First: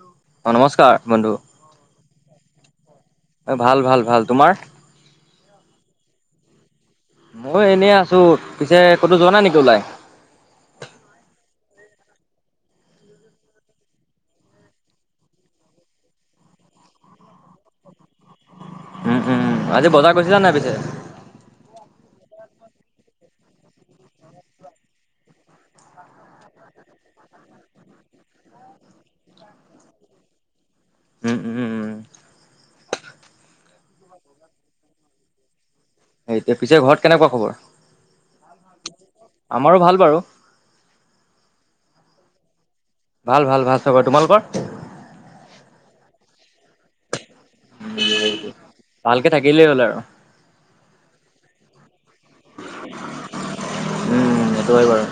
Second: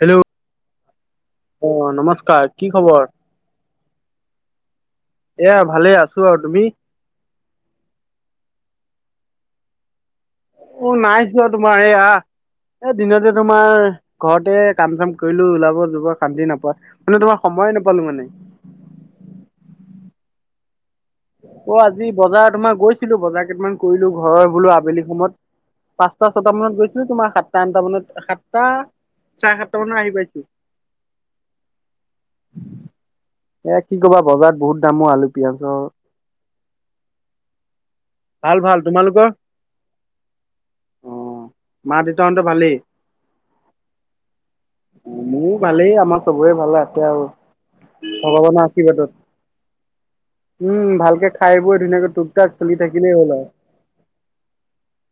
Hello অ নমস্কাৰ বন্ধু। অ নমস্কাৰ কি খবৰ? ভাল ভাল ভাল তোমাৰ? এয়া ভালে আছো আৰু তুমি? মই এনেই আছো পিছে ক'তো যোৱা নাই নেকি ওলাই? উ, নাই চোৱা তোমাৰ এ আ। এ দিনতে তোমাৰ ঘৰতে কাম চাম কৰিলো ওলাব যবোৰ শান্তি নোপোৱা। মানে তোমাৰ সময়ে নাপালো মানে। উম উম আজি বজাৰ গৈছিলা নাই পিছে? অ আজি বজাৰ তোমাৰ গৈছিলো বজাৰ কেইটামান কৰিলো ঘৰৰ বোলো আবেলি সময়ত। পাঁচটা ছটা মানত গৈছিলো তোমাৰ সাতটা আঠটা মানত সাতটা চাই সাত টা মানত আহি পাইছো। উম উম। এ কি কবা বজাৰত বহুত দামো আলু পিয়াজ অ। এতিয়া পিছে ঘৰত কেনেকুৱা খবৰ ভাল ভাল তোমালোকৰ আমাৰো ভাল বাৰু। অ মা দেউতাহতে ভালেই। ভাল ভাল ভাল চবৰ তোমালোকৰ। মোৰ ভালেই আমাৰ চবৰে ভালে আছে আৰু ভগৱানৰ আশিৰ্ৱাদত। ভালকে থাকিলেই হ'ল আৰু উম ভালকে খাই বৈ ধুনীয়াকৈ টোক টাক চলি থাক হয়। উম সেইটো হয় বাৰু।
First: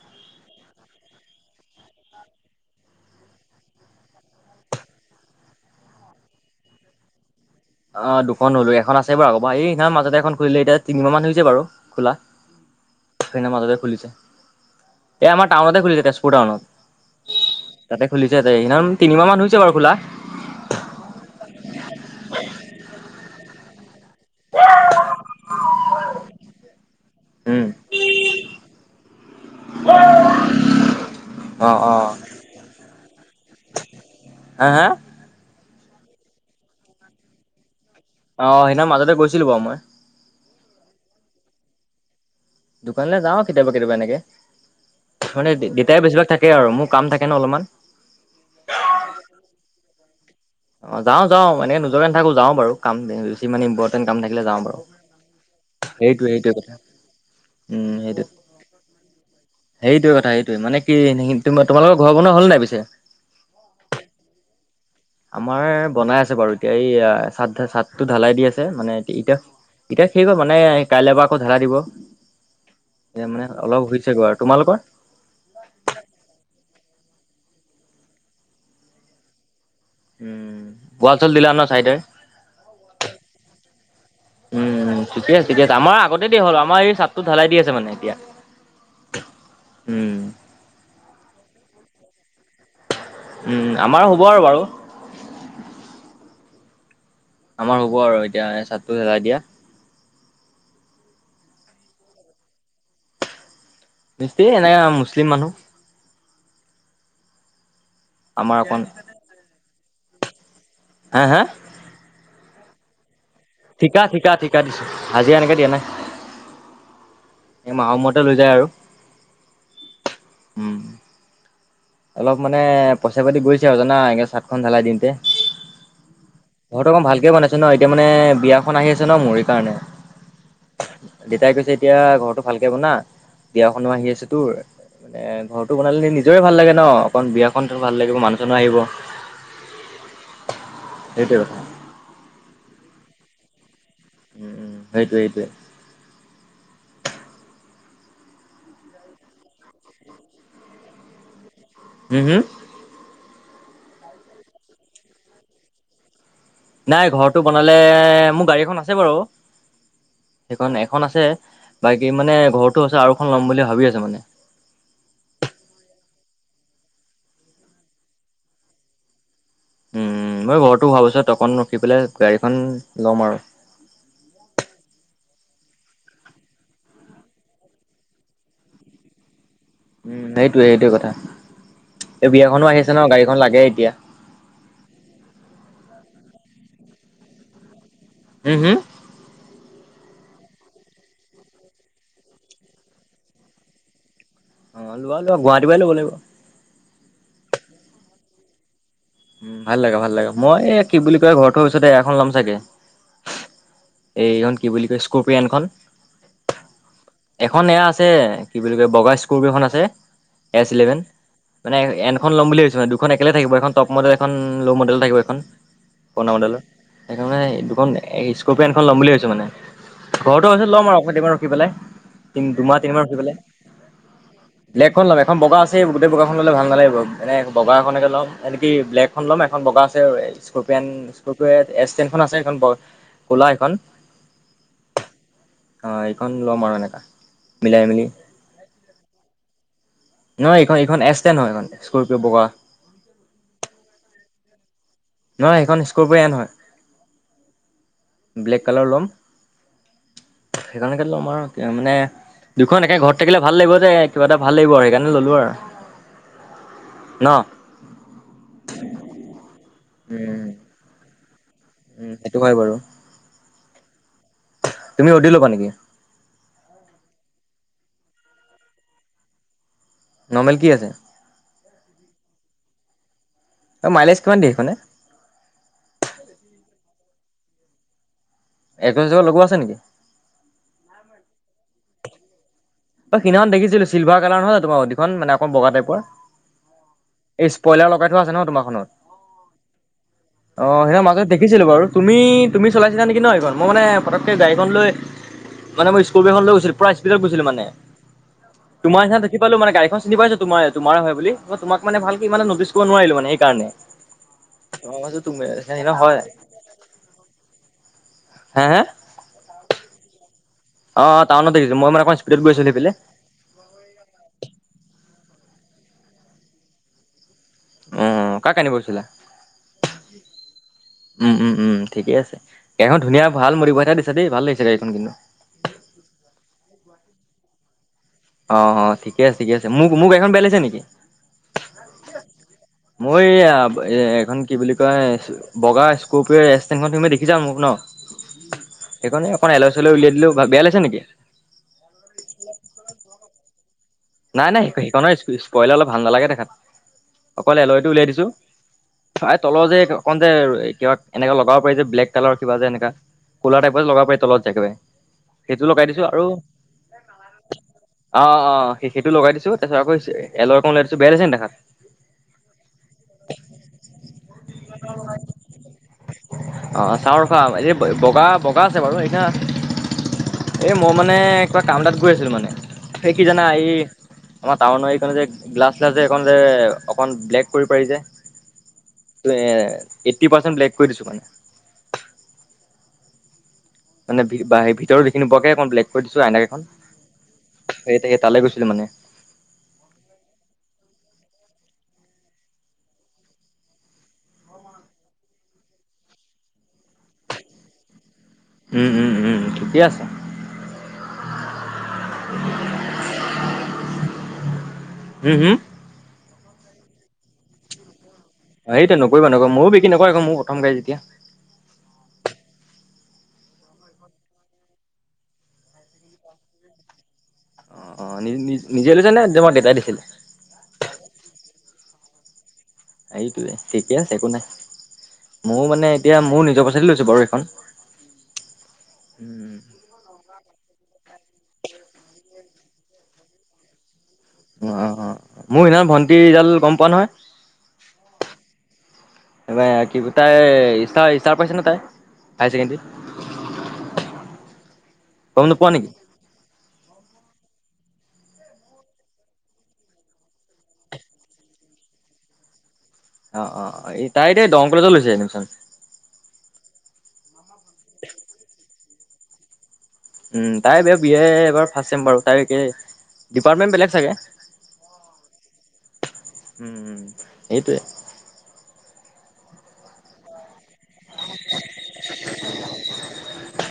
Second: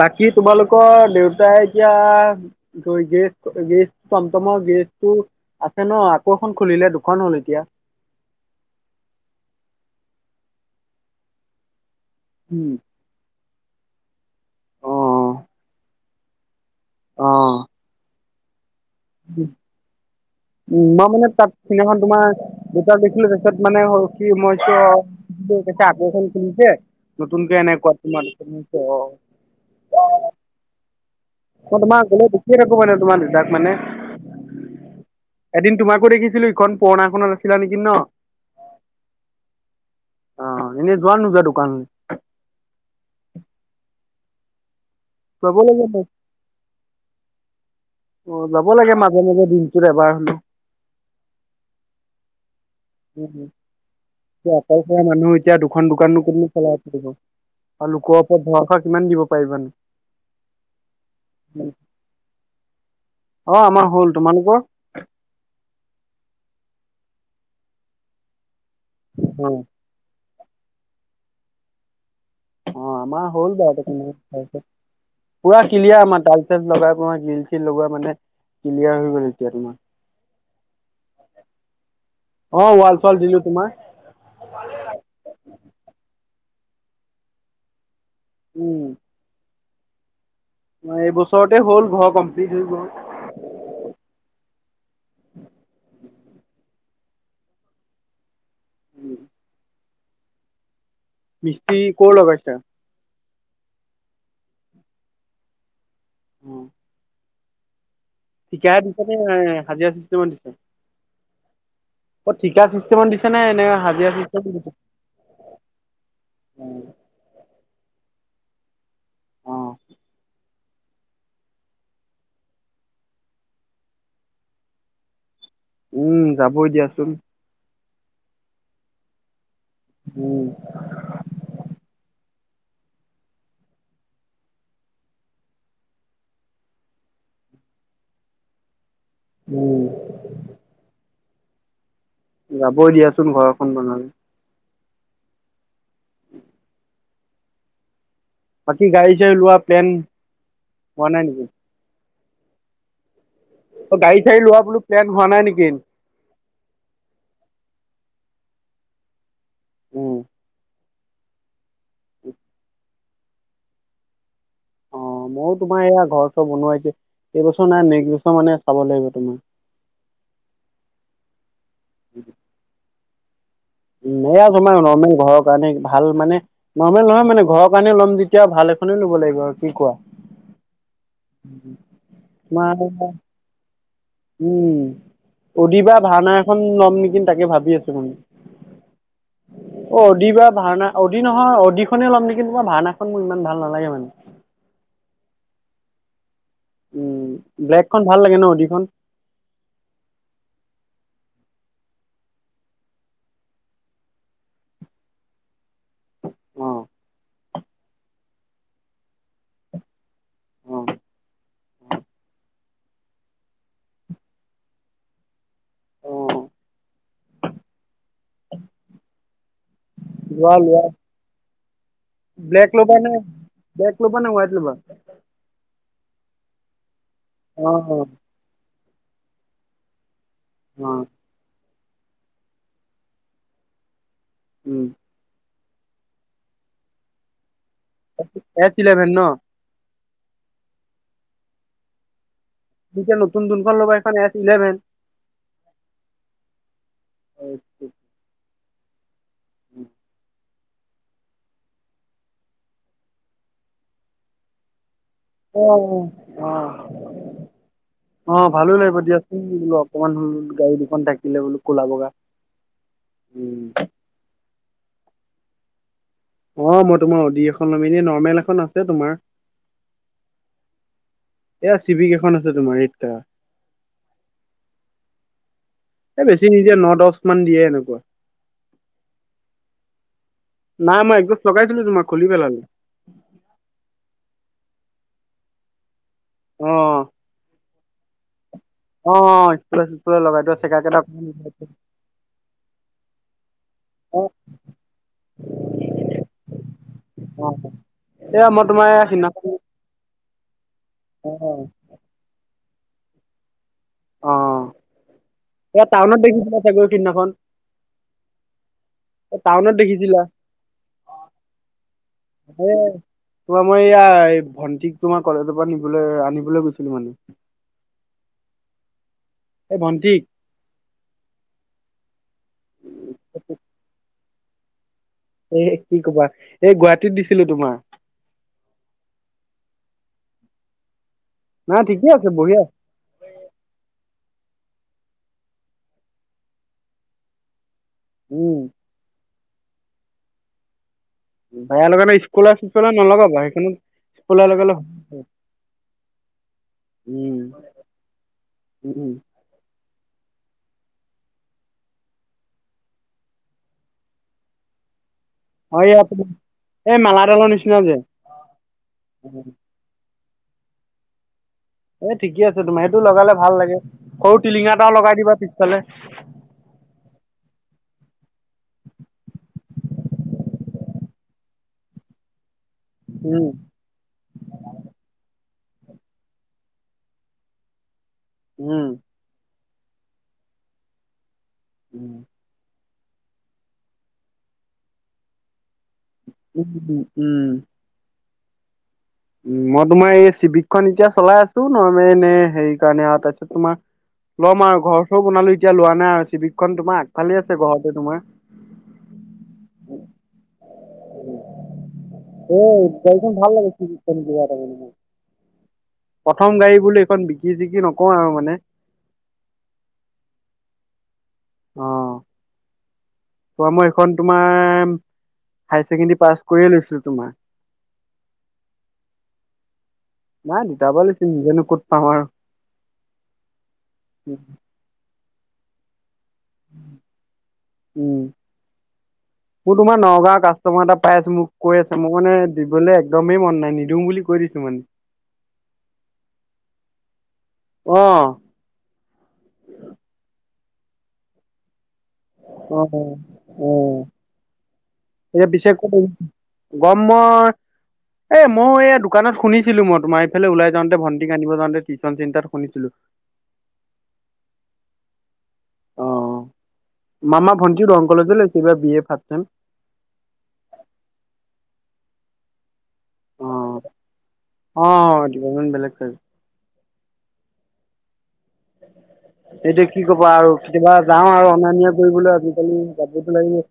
বাকী তোমালোকৰ দেউতাই এতিয়া। গৈ গেৰেজ গেৰেজ তম তমৰ গেৰেজটো। আছে ন আকৌ এখন খুলিলে দুখন হল এতিয়া। অ দুখন হ'লো এখন আছে বাৰু আ'বাৰ এইয় মাজতে এখন খুলিলে এতিয়া তিনি মাহ মান হৈছে বাৰু খোলা। উম। মাজতে খুলিছে অ এই আমাৰ টাউনতে খুলিছে তেজপুৰ অ টাউনত। তাতে খুলিছে ত মিনিমাম তিনিমাহ মান হৈছে বাৰু খোলা। উম মই মানে তাত সেইদিনা খন তোমাৰ দুটা দেখিলো তাৰ পিছত মানে হল কি মইতো [unintelligible] আকৌ এখন খুলিছে নতুনকে উম এনেকোৱা তোমাৰ নিশ্চয় অ। অ মই অ তোমাক গলে দেখিয়েই নাপাও মানে তোমাক দুটাক মানে। হা হা? এদিন তোমাকো দেখিছিলো ইখন পুৰণাখনত আছিলা নেকি ন? অঁ, সেইদিনাখন মাজতে গৈছিলো বাৰু মই। অঁ, এনে যোৱা নে নোযোৱা দুকানলে? দোকানলৈ যাওঁ কেতিয়াবা কেতিয়াবা এনেকে মানে যাব লাগে ম দেউতাই বেছিভাগ থাকে। তাকে আৰু মোৰ কাম থাকে ন অলপমান। অঁ, যাব লাগে মাজে মাজে দিনটোত এবাৰ হলেও। অঁ, যাও যাও এনেকে নোজোৱাকে নাথাকো যাওঁ বাৰু। কামটো বেছি এতিয়া মানে ইম্পৰ্টেণ্ট কাম থাকিলে যাওঁ বাৰু অকলশৰীয়া মানুহ এতিয়া দুখন দোকাননো সেইটোৱে কোননো সেইটোৱে কথা। চলাই থাকিব উম আৰু লোকৰ সেইটো ওপৰত ভৰসা কিমান দিব পাৰিবানো সেইটোৱে কথা সেইটোৱে মানে কি [unintelligible] তোমালোকৰ ঘৰ বনোৱা হ'ল নে নাই পিছে? অ', আমাৰ হ'ল তোমালোকৰ? আমাৰ বনাই আছে বাৰু এতিয়া এই আ চাদ চাদটো ঢালাই দি আছে মানে ইটা-ইটা অ এতিয়া শেষ হ'ল মানে কাইলৰ পৰা আকৌ ঢালাই দিব। অ আমাৰ টিয়া মানে হ'ল বাৰু অলপ হৈছে গৈ তোমালোকৰ পুৰা ক্লিয়াৰ আমাৰ টাইল্চ চাইল্চ লগাই তোমাৰ গ্ৰিল শ্ৰিল লগোৱা মানে ক্লিয়াৰ হৈ গ'ল এতিয়া তোমাৰ উম ওৱাল চোৱাল দিলা ন চাইডে অ ৱাল চোৱাল দিলো তোমাৰ উম ঠিকে আছে দিয়া আমাৰ আগতে দিয়া হ'ল আমাৰ এই চাদটো ঢালাই দি আছে মানে এতিয়া। উম। উম। এইবছৰতে হ'ল ঘৰ কমপ্লিট হৈ গ'ল। উম আমাৰো হ'ব আৰু বাৰু। [unintelligible] আমাৰ হ'ব আৰু এতিয়া এই চাদটো ঢালাই দিয়া। মিস্ৰী ক'ৰ লগাইছা? মিস্ত্ৰী এনে মুছলিম মানুহ। উম। আমাৰ অকণ ঠিকাই দিছা নে হাজিৰা চিষ্টেমত দিছা। আ হা অ', ঠিকা চিষ্টেমত দিছা নে? নে হাজিৰা ঠিকা-ঠিকা চিষ্টেমত -ঠিকা দিছো হাজিৰা এনেকে দিয়া নাই। অ'। এমাহৰ মূৰতে লৈ যায় আৰু। অ উম। অলপ মানে পইচা পাতি গৈছে আৰু জানা এনেকে চাদখন ঢালাই দিওঁতে। উম যাবই ঘৰটো অকমান দিয়াচোন ভালকে বনাইছো ন এতিয়া মানে বিয়াখন আহি আছে ন মোৰ এই কাৰণে। উম। দেউতাই কৈছে এতিয়া ঘৰটো ভালকে বনা বিয়াখনো আহি আছে তোৰ এনে ঘৰটো বনালে নিজৰে ভাল লাগে ন' অকন বিয়াখন ভাল লাগিব মানুহ চানোহ আহিব। উম। সেইটোৱে কথা। যাবই দিয়াচোন ঘৰখন বনালে। উম, সেইটোয়ে-সেইটোৱে। বাকী গাড়ী চাড়ী লোৱা প্লেন, হোৱা নাই নেকি? হুম- হুম। অ', গাড়ী চাৰি লোৱা বুলো প্লেন হোৱা নাই নেকিন? নাই ঘৰটো বনালে মোৰ গাড়ী এখন আছে বাৰু। উম সেইখন এখন আছে, বাকী মানে ঘৰতটো আছে আৰুখন ল'ম বুলি ভাবি আছো মানে। অ ময়ো তোমাৰ এয়া ঘৰ চৰ বনোৱাইছো, এইবছৰ নাই নেক্স বছৰ মানে চাব লাগিব তোমাৰ। উম, মই ঘৰতো হোৱা পাছত অকন ৰখি পেলাই গাড়ীখন ল'ম আৰু। উম, এয়া তোমাৰ নৰ্মেল ঘৰৰ কাৰণে ভাল মানে নৰ্মেল নহয় মানে ঘৰৰ কাৰণে ল'ম যেতিয়া ভাল এখনে ল'ব লাগিব আৰু। কি কোৱা উম, সেইটোয়ে-সেইটোয়ে কথা, এই বিয়াখনো তোমাৰ আহি আছে ন' গাড়ীখন লাগে এতিয়া। উম, অডি বা ভাৰনা এখন ল'ম নেকি তাকে ভাবি আছে মানে। উম, হুম। [inaudible] অ অডি বা ভাৰনা অডি নহয় অডি খনে ল'ম নেকি তোমাৰ ভাৰনাখন মোৰ ইমান ভাল নালাগে মানে। অ লোৱা লোৱা গুৱাহাটী পৰাই ল'ব লাগিব। উম, ব্লেকখন ভাল লাগে ন' অ'ডিখন। উম, ভাল লাগে ভাল লাগে মই এই কি বুলি কয় ঘৰটো পিছতে এখন ল'ম চাগে। এইখন কি বুলি কয় স্কৰ্পিয়নখন। অঁ এখন এয়া আছে কি বুলি কয় বগা স্কোৰ্পিয়নখন খন আছে এছ অ ইলেভেন। মানে এনখন লম বুলি ভাবছোঁ মানে দুখন একেলগে থাকিব এখন টপ মডেল এখন ল মডেল থাকিব এখন। অ পুৰণা মডেল সেইকাৰানে দুখন স্কৰ্পিয়ানখন এন খন ল'ম বুলি ভাবছো মানে। ঘৰতো হোৱাৰ লোৱা পাছত লোৱা ল'ম আৰু অকণ দিন মান ৰখি পেলাই। তিন ব্লেক দুমাহ ল'বা তিনিমাহ নে ব্লেক ল'বা নে উৱাইট ল'বা। খন ল'ম, এখন বগা আছেই গোটেই বগাখন ল'লে ভাল নালাগিব এনে অ বগা অ এখনকে ল'ম। এনকি ব্লেকখন ল'ম এখন বগা আছে, স্কস্পিয়ান অ এছ টেন খন আছে সে খন ব কলা সেইখন। উম। অঁ এইখন ল'ম আৰু এনেকা, মিলাই মিলি। স্কৰ্পিঅ এচ ইলেভেন ন'। নহয় এইখন এইখন এচ টেন ন হয় এইখন স্কৰৰ্পিয় বগা। এতিয়া নতুন যোনখন ল'ব এখন এছ ইলেভন। নহয় সেইখন স্কৰ্পিয়ন এন হয়। [unintelligible] ব্লেক কালাৰ ল'ম। [unintelligible] সেইখনেকে ল'ম আৰু মানে দুখন একে ঘৰত থাকিলে ভাল লাগিব যে কিবা এটা ভাল লাগিব আৰু সেইকা অঁ অঁ ন অঁ অঁ ভালো লাগিব দিয়াচোন বোলো অকমান উম গাড়ী দুখন থাকিলে বোলো। কোলা বগা, উম সেইটো হয় বাৰু উম। তুমি অডি ল'বা নেকি। অঁ মই তোমাৰ অদি এখন ল'ম এনে নৰ্মেল এখন আছে তোমাৰ। নৰ্মেল কি আছে? এয়া চিবিক এখন আছে তোমাৰ এইতা অ মাইলেজ কিমান দিয়ে সেইখনে? এ বেছি নিদিয়ে ন দশ মান দিয়ে সেইদশ। একজ লগোৱা আছে নেকি? নাই মই একদোছ লগাইছিলো তোমাক খুলি পেলালো। অ সিনাখন দেখছিলো চিলভাৰ কালাৰ নহয় জানো তোমাৰ অদি খন মানে অকন বগা টাইপৰ। অ এই স্প্ৰইলাৰ লগাই থোৱা আছে ন তোমাৰখনত। অঁ অঁ [unintelligible] অঁ সেইদিনা মাজত দেখিছিলো বাৰু তুমি তুমি চলাইছিলা নেকি ন সেইখন মই মানে অ পটকে গাড়ীখন লৈ মানে মই স্কৰ্পিয়খন লৈ গৈছিল পুৰা স্পীডত গৈছিলো মানে। এয়া মই তোমাৰ নিছিনা দেখি সিদিনাখন পালো মানে গাড়ী চিনি পাইছো তোমাৰ তোমাৰ হয় অ বুলি, তোমাক মানে ভালকে ইমানে নটিচ কৰিব নোৱাৰিলো মানে সেইকাৰণে। অ অ মই ভাবিছো তুমি এ সেইদিনা হয় টাউনত দেখিছিলে চাগৈ সেইদিনাখন হে হে টাউনত দেখিছিলা অ অ টাউনত দেখিছিলোঁ মই মানে অকন স্পীডত গৈছিলো এ সেইফালে তোমাৰ মই এইয়া ভন্টিক তোমাৰ কলেজৰ পৰা নিবলৈ আনিবলৈ গৈছিলো মানে অ কাক আনিব গৈছিলা এই ভণ্টিক উম উম উম ঠিকেই আছে এয়া হ ধুনীয়া ভাল [unintelligible] এটা দিছে দেই ভাল লাগিছে গাড়ীখন কিন্তু এ কি কবা এই গুৱাহাটীত দিছিলো তোমাৰ অ অ ঠিক আছে ঠিক আছে মোক মোৰ গাড়ীখন বেয়া লাগিছে নেকি নাই ঠিকেই আছে বঢ়িয়া মই এইয়া এখন কি বুলি কয় বগা স্কপিঅ' ৰেচ ষ্টেণ্ডখন তুমি দেখিছা মোক ন উম সেইকনে অকন এল চেল উলিয়াই দিলো ভা বেয়া লাগিছে নেকি বেয়া লগা নাই স্কলাৰ চিস্কলাৰ নলগাবা সেইখনো নাই নাই সেই সেইখনৰ [unintelligible] কৰিলে অলপ ভাল নালাগে দেখাত। উম অকল এলইটো উলিয়াই দিছো উম উম। আত- তলৰ যে অন যে কিবা এনেকা লগাব পাৰি যে ব্লেক কালাৰ কিবা যে এনেকা কোলাৰ টাইপত লগাব পাৰি তলত যে একেবাৰে সেইটো অ লগাই এইয়া দিছো আৰু এই মেলাডালৰ নিচিনা যে অ অ সেইটো লগাই দিছো তাৰপিছত আকৌ [unintelligible] দিছো বেয়া লাগিছে নি দেখাত এ ঠিকে আছে তোমাৰ সেইটো লগালে ভাল লাগে সৰু টিলিঙা এটাও লগাই দিবা পিছফালে অ চাওঁ ৰখা এই বগা বগা আছে বাৰু [unintelligible] এই মই মানে কিবা কাম এটাত গৈ আছিলোঁ মানে এই কি জানা উম এই আমাৰ টাউনৰ এইফালে যে গ্লাছ চ্লাছ এইখন যে অকণ ব্লেক কৰি পাৰি যে উম তোৱে এইট্ৰি পাৰ্চেন্ট ব্লেক কৰি দিছো মানে ওম মানে ভি বা সেই ভিতৰত দেখি নোপোৱাকে অকন ব্লেক কৰি দিছো আইনা- কেইখন ওম ও ওম সেই তাকে তালৈ গৈছিলো মানে উ মই তোমাৰ এই শিৱিকখন এতিয়া চলাই আছো নৰ মে এনে হেৰি কাৰণে আৰু তাৰপিছত তোমাৰ ল'ম আৰু ঘৰ চও বনালো এতিয়া লোৱা নাই আৰু শিৱিকখন তোমাৰ আগফালে আছে ঘৰতে তোমাৰ উম উম উম ঠিকে আছে এই গাড়ীখন ভাল লাগি- [unintelligible] হম হম প্ৰথম গাড়ী বোলো এইখন বিকি চিকি নকওঁ আৰু মানে এইতেই নকৰিবা নকৰিবা মইয়ো বিকি নকৰো এইখন মোৰো প্ৰথম গাড়ী যেতিয়া অ ত মই এইখন তোমাৰ হাই ছেকেণ্ডী পাছ কৰিয়ে লৈছিলো তোমাৰ। অ নিজ নিজ নিজে লৈছা নে তোমাক দেউতাই দিছিল নাই দেউতা পাই লৈছো নিজেনো ক'ত পাম আৰু এইটোৱে ঠিকে আছে একো নাই ময়ো মানে এতিয়া ময়ো নিজৰ প‌ইচা দিয়ে লৈছো বাৰু এইখন। উম উম উম মোৰ তোমাৰ নগাঁৱৰ কাষ্টমাৰ এটা পাই আছোঁ মোক কৈ আছে মোক মানে দিবলৈ একদমেই মন নাই নিদিওঁ বুলি কৈ দি অ অ মোৰ সেইদিনাখন ভন্টিৰ ৰিজাল্ট গম পোৱা অ নহয় এইবাৰ কি তাই ষ্টাৰ ষ্টাৰ পাইছে ন তাই হায়াৰ ছেকেণ্ডেৰী অ অ গম এতিয়া নোপোৱা পিছে নেকি? [unintelligible] গম মই এ ময়ো এইয়া দোকানত শুনিছিলো মই তোমাৰ এইফালে ওলাই যাওঁতে ভণ্টিক আনিব যাওঁতে টিউচন চেণ্টাৰত শুনিছিলো অ অ তাই এতিয়া দৰং কলেজত লৈছে এডমিশ্যন অ মামা ভণ্টিও দৰং কলেজে লৈছে এইবাৰ বি এ ফাষ্ট চেম উম তাই এবাৰ বি এ এবাৰ ফাষ্ট চেম বাৰু তাই একেই অ অ ডিপাৰ্টমেণ্ট বেলেগ টাইপ উম উম এইটোৱে এইটো কি কবা আৰু কেতেবা যাওঁ আৰু অনা নিয়া কৰিবলৈ আজিকালি যাবতো লাগিব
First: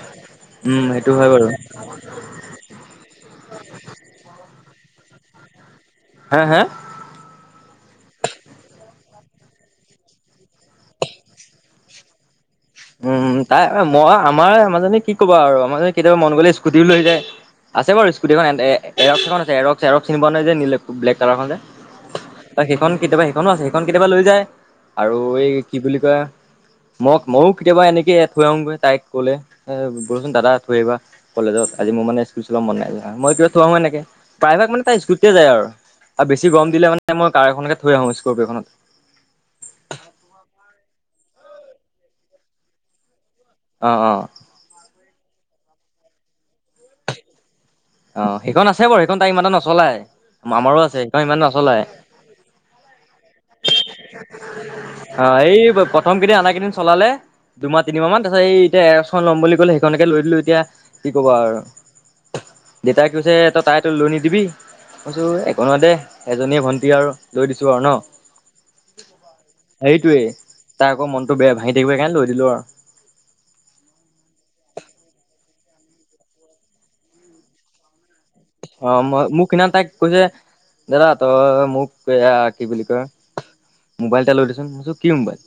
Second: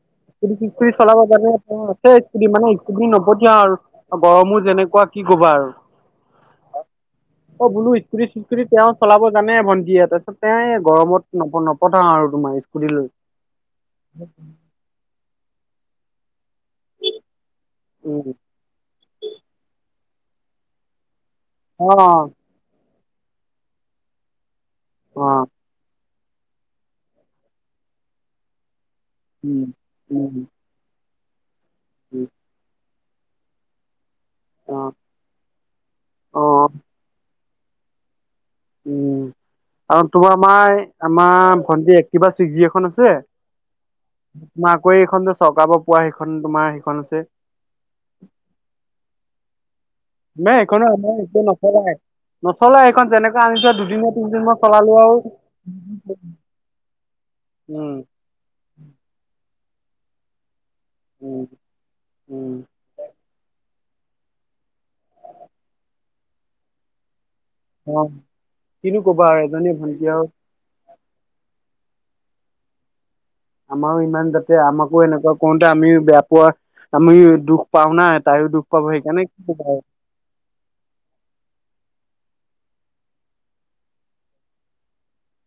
উম সেইটো হয় বাৰু [unintelligible] থেইট স্কুটি মানে স্কুটি নপথিয়াও আৰু গৰমো যেনেকুৱা কি কবা আৰু হে হে অ বোলো স্কুটি চিস্কুটি তেওঁ চলাব জানে ভন টিয়ে তাৰপিছত তেওঁৱে গৰমত নপ -নপঠাও আৰু তোমাৰ স্কুটি লৈ। উম উম তাই মই আমাৰ আমাৰজনী কি কবা আৰু আমাৰজনী কেতিয়াবা মন গলে স্কুটিও লৈ যায় আছে বাৰু উম স্কুটীখন এৰক্সখন আছে এৰক্স এৰক্স চিনি পোৱা নাই যে নি ব্লেক কালাৰখন যে অ তাক সেইখন কেতিয়াবা সেইখনো আছে সেইখন কেতিয়াবা লৈ যায় আৰু অ এই কি বুলি কয় মো ময়ো কেতিয়াবা এনেকে থৈ আহোঙগৈ তাইক কলে উম এ বলচোন উম দাদা থৈ আহিবা কলেজত আজি মানে উম স্কুটি চল মন নাই যোৱা মই কিবা থৈ আহোঁ এনেকে প্ৰায়ভাগ মানে তাই অ স্কুটিতে যায় আৰু অ বেছি গৰম দিলে মানে মই কাৰ খনতে থৈ আহোগে স্কৰপিঅ খনত উম আৰু তোমাৰ আমাই আমাৰ ভন্টি একটিভা চিক্স জি এখন আছে অ অ তোমাৰ আকৌ এইখন যে চৰকাৰ পোৱা সেইখন তোমাৰ সেইখন আছে অ সেইখন আছে বাৰু সেইখন তাক ইমান এটা নচলায় মে আমাৰো এইখনো আছে আমাৰ সেইখন একো ইমান নচলায় নচলাই। নচলাই এইখন যেনেকা আনিছো দুদিন তিনদিন মান চলালো আৰু আহ এই প্ৰথম কেইদিন আনা কেইদিন চলালে দুমাহ উম তিনিমাহ মান তাৰপাছত এই এতিয়া এৰস্ক খন ল'ম বুলি ক'লে সেইখনকে লৈ দিলো এতিয়া কি ক'বা উম আৰু উম দেউতাই কৈছে তই তাইতো লৈ নিদিবি মই কৈছোঁ একো নহয় দে এজনীয়ে ভণ্টি আৰু লৈ দিছো আৰু ন অ কিনো কবা আৰু এজনী ভন্টি সেইটোৱে আৰু তাৰ আকৌ মনটো বেয়া ভাঙি থাকিব সেই কাৰণে লৈ দিলো আৰু আমাৰো ইমান যাতে আমাকো এনেকুৱা কওঁতে আমি বেয়া পোৱা আমি দুখ পাও না তাইয়ো দুখ অ পাব মই সেইকাৰণে কি মোক কব সিদিনা আৰু তাইক কৈছে দাদা তই মোক এয়া কি বুলি কয় মোবাইল এটা লৈ দেচোন মই কি মোবাইল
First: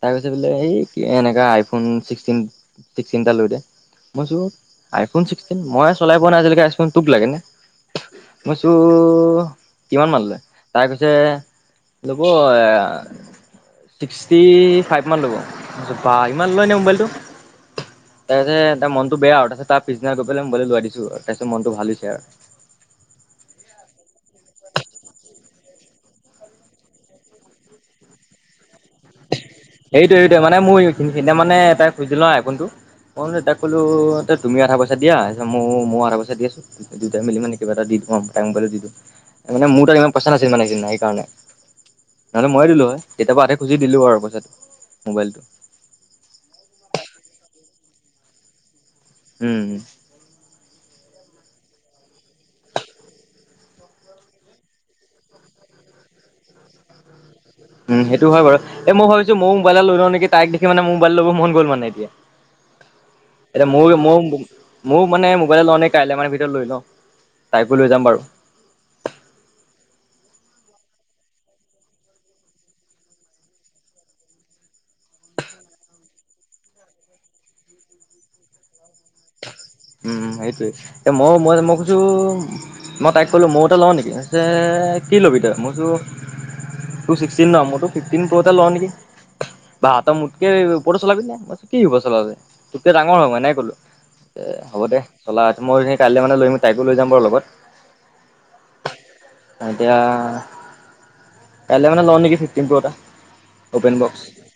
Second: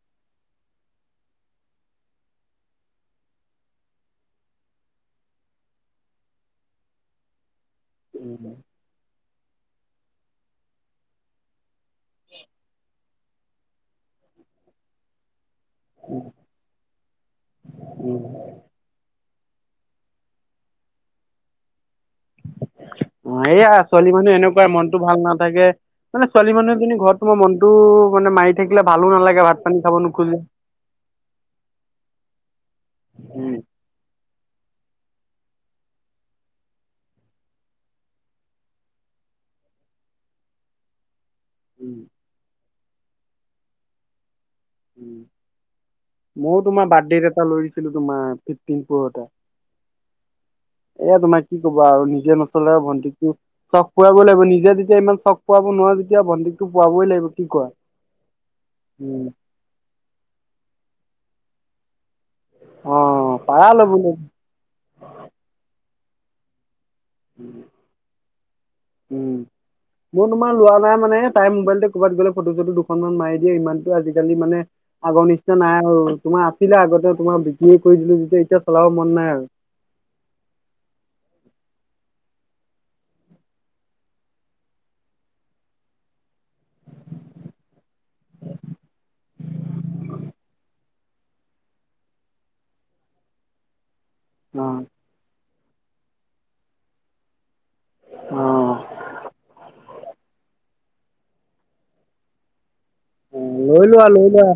তাই কৈছে বোলে এই এনেকা আইফোন চিক্সটিন চিক্সটিন এটা লৈ দে মইছোঁ আইফোন ছিক্সটিন ময়ে চলাই পোৱা নাই আজিলৈকে আইফোন টুক লাগেনে মইছোঁ কিমান মান লয় তাই কৈছে লব এ ছিক্সটি ফাইভমান ল'ব মই কৈছোঁ বা ইমান লয়নে মোবাইলটো উম তাৰ পিছতে তাৰ মনত বেয়া আৰু তাৰ পিছদিনা গৈ পেলাই মোবাইলটো লৈ দিছো আৰু তাৰপিছত মনটো ভাল হৈছে অ এইয়া ছোৱালী মানুহ এনেকুৱাই মনটো ভাল নাথাকে মানে ছোৱালী মানুহখিনি ঘৰতো মনটো মানে মাৰি থাকিলে ভালো নালাগে ভাত পানী খাব সেইটো সেইটো নোখোজে। মানে মই সেইদিনা মানে তাইক খুজিলো বা আইফোনটো মই উম তাক কলো তুমি আধাপইচা দিয়া মই আধা পইচা দি আছো দুটাই মেলি মানে কিবা এটা দি থম টাইম পালে দিবা। মানে মোৰ তাত ইমান পইচা নাছিল সেইদিনা সেইকাৰনে উম নহলে ময়ে দিলো হয় কেতিয়াবা আ খুজি দিলো আৰু পইচাটো উম মোবাইলটো ময়ো তোমাৰ বাৰ্থডেট এটা লৈ দিছিলো তোমাৰ ফিফটিন প্ৰ এটা। উম এয়া তোমাৰ কি কবা আৰু নিজে নচলাই আৰু ভন্টিক দি চখ পোৰাব লাগিব নিজে যেতিয়া ইমান চখ পোৰাব নোৱাৰো তেতিয়া ভণ্টিকটো পোৰাবই লাগিব কি কোৱা উম, সেইটো হয় বাৰু এ, মই উম। ভাবিছো মইও মোবাইল এটা লৈ লওঁ নেকি তাইক দেখি মানে মোৰ মোবাইল ল'ব মন গল মানে এতিয়া। অ' এতিয়া পাৰা ম ল'বলৈ মইও মোৰ মানে মোবাইল লওঁনে কাইলৈ মানে ভিতৰত লৈ লওঁ তাইকো লৈ যাম বাৰু ওম মোৰ তোমাৰ লোৱা নাই মানে তাইৰ মোবাইলতে ক'ৰবাত গ'লে ফটো চটো দুখন মান মাৰি দিয়ে ইমানটো আজিকালি মানে আগৰ নিচিনা নাই আৰু তোমাৰ আছিলে আগতে তোমাৰ বিক্ৰীে কৰি দিলো যেতিয়া এতিয়া চলাব মন নাই আৰু উম সেইটোৱে এতিয়া মই মই মই কৈছো মই তাইক ক'লোঁ ময়ো এটা লওঁ নেকি কৈছে কি ল'বি তই মই কৈছো তোৰ ছিক্সটিন ন মোৰটো ফিফটিন প্ৰ' এটা লওঁ নেকি বা তই মোতকে ওপৰটো চলাবি নে মই কি ওপৰৰ চলাবি তোতকে ডাঙৰ হয় মই এনেকা কলো এ অ', হ'ব দে চলা মই কাইলৈ মানে লৈ আহিম তাইকো লৈ যাম বাৰু লগত অ' এতিয়া কাইলৈ মানে লওনেকি ফিফটিন প্ৰ' এটা লৈ অ'পেন লোৱা বক্স লৈ লোৱা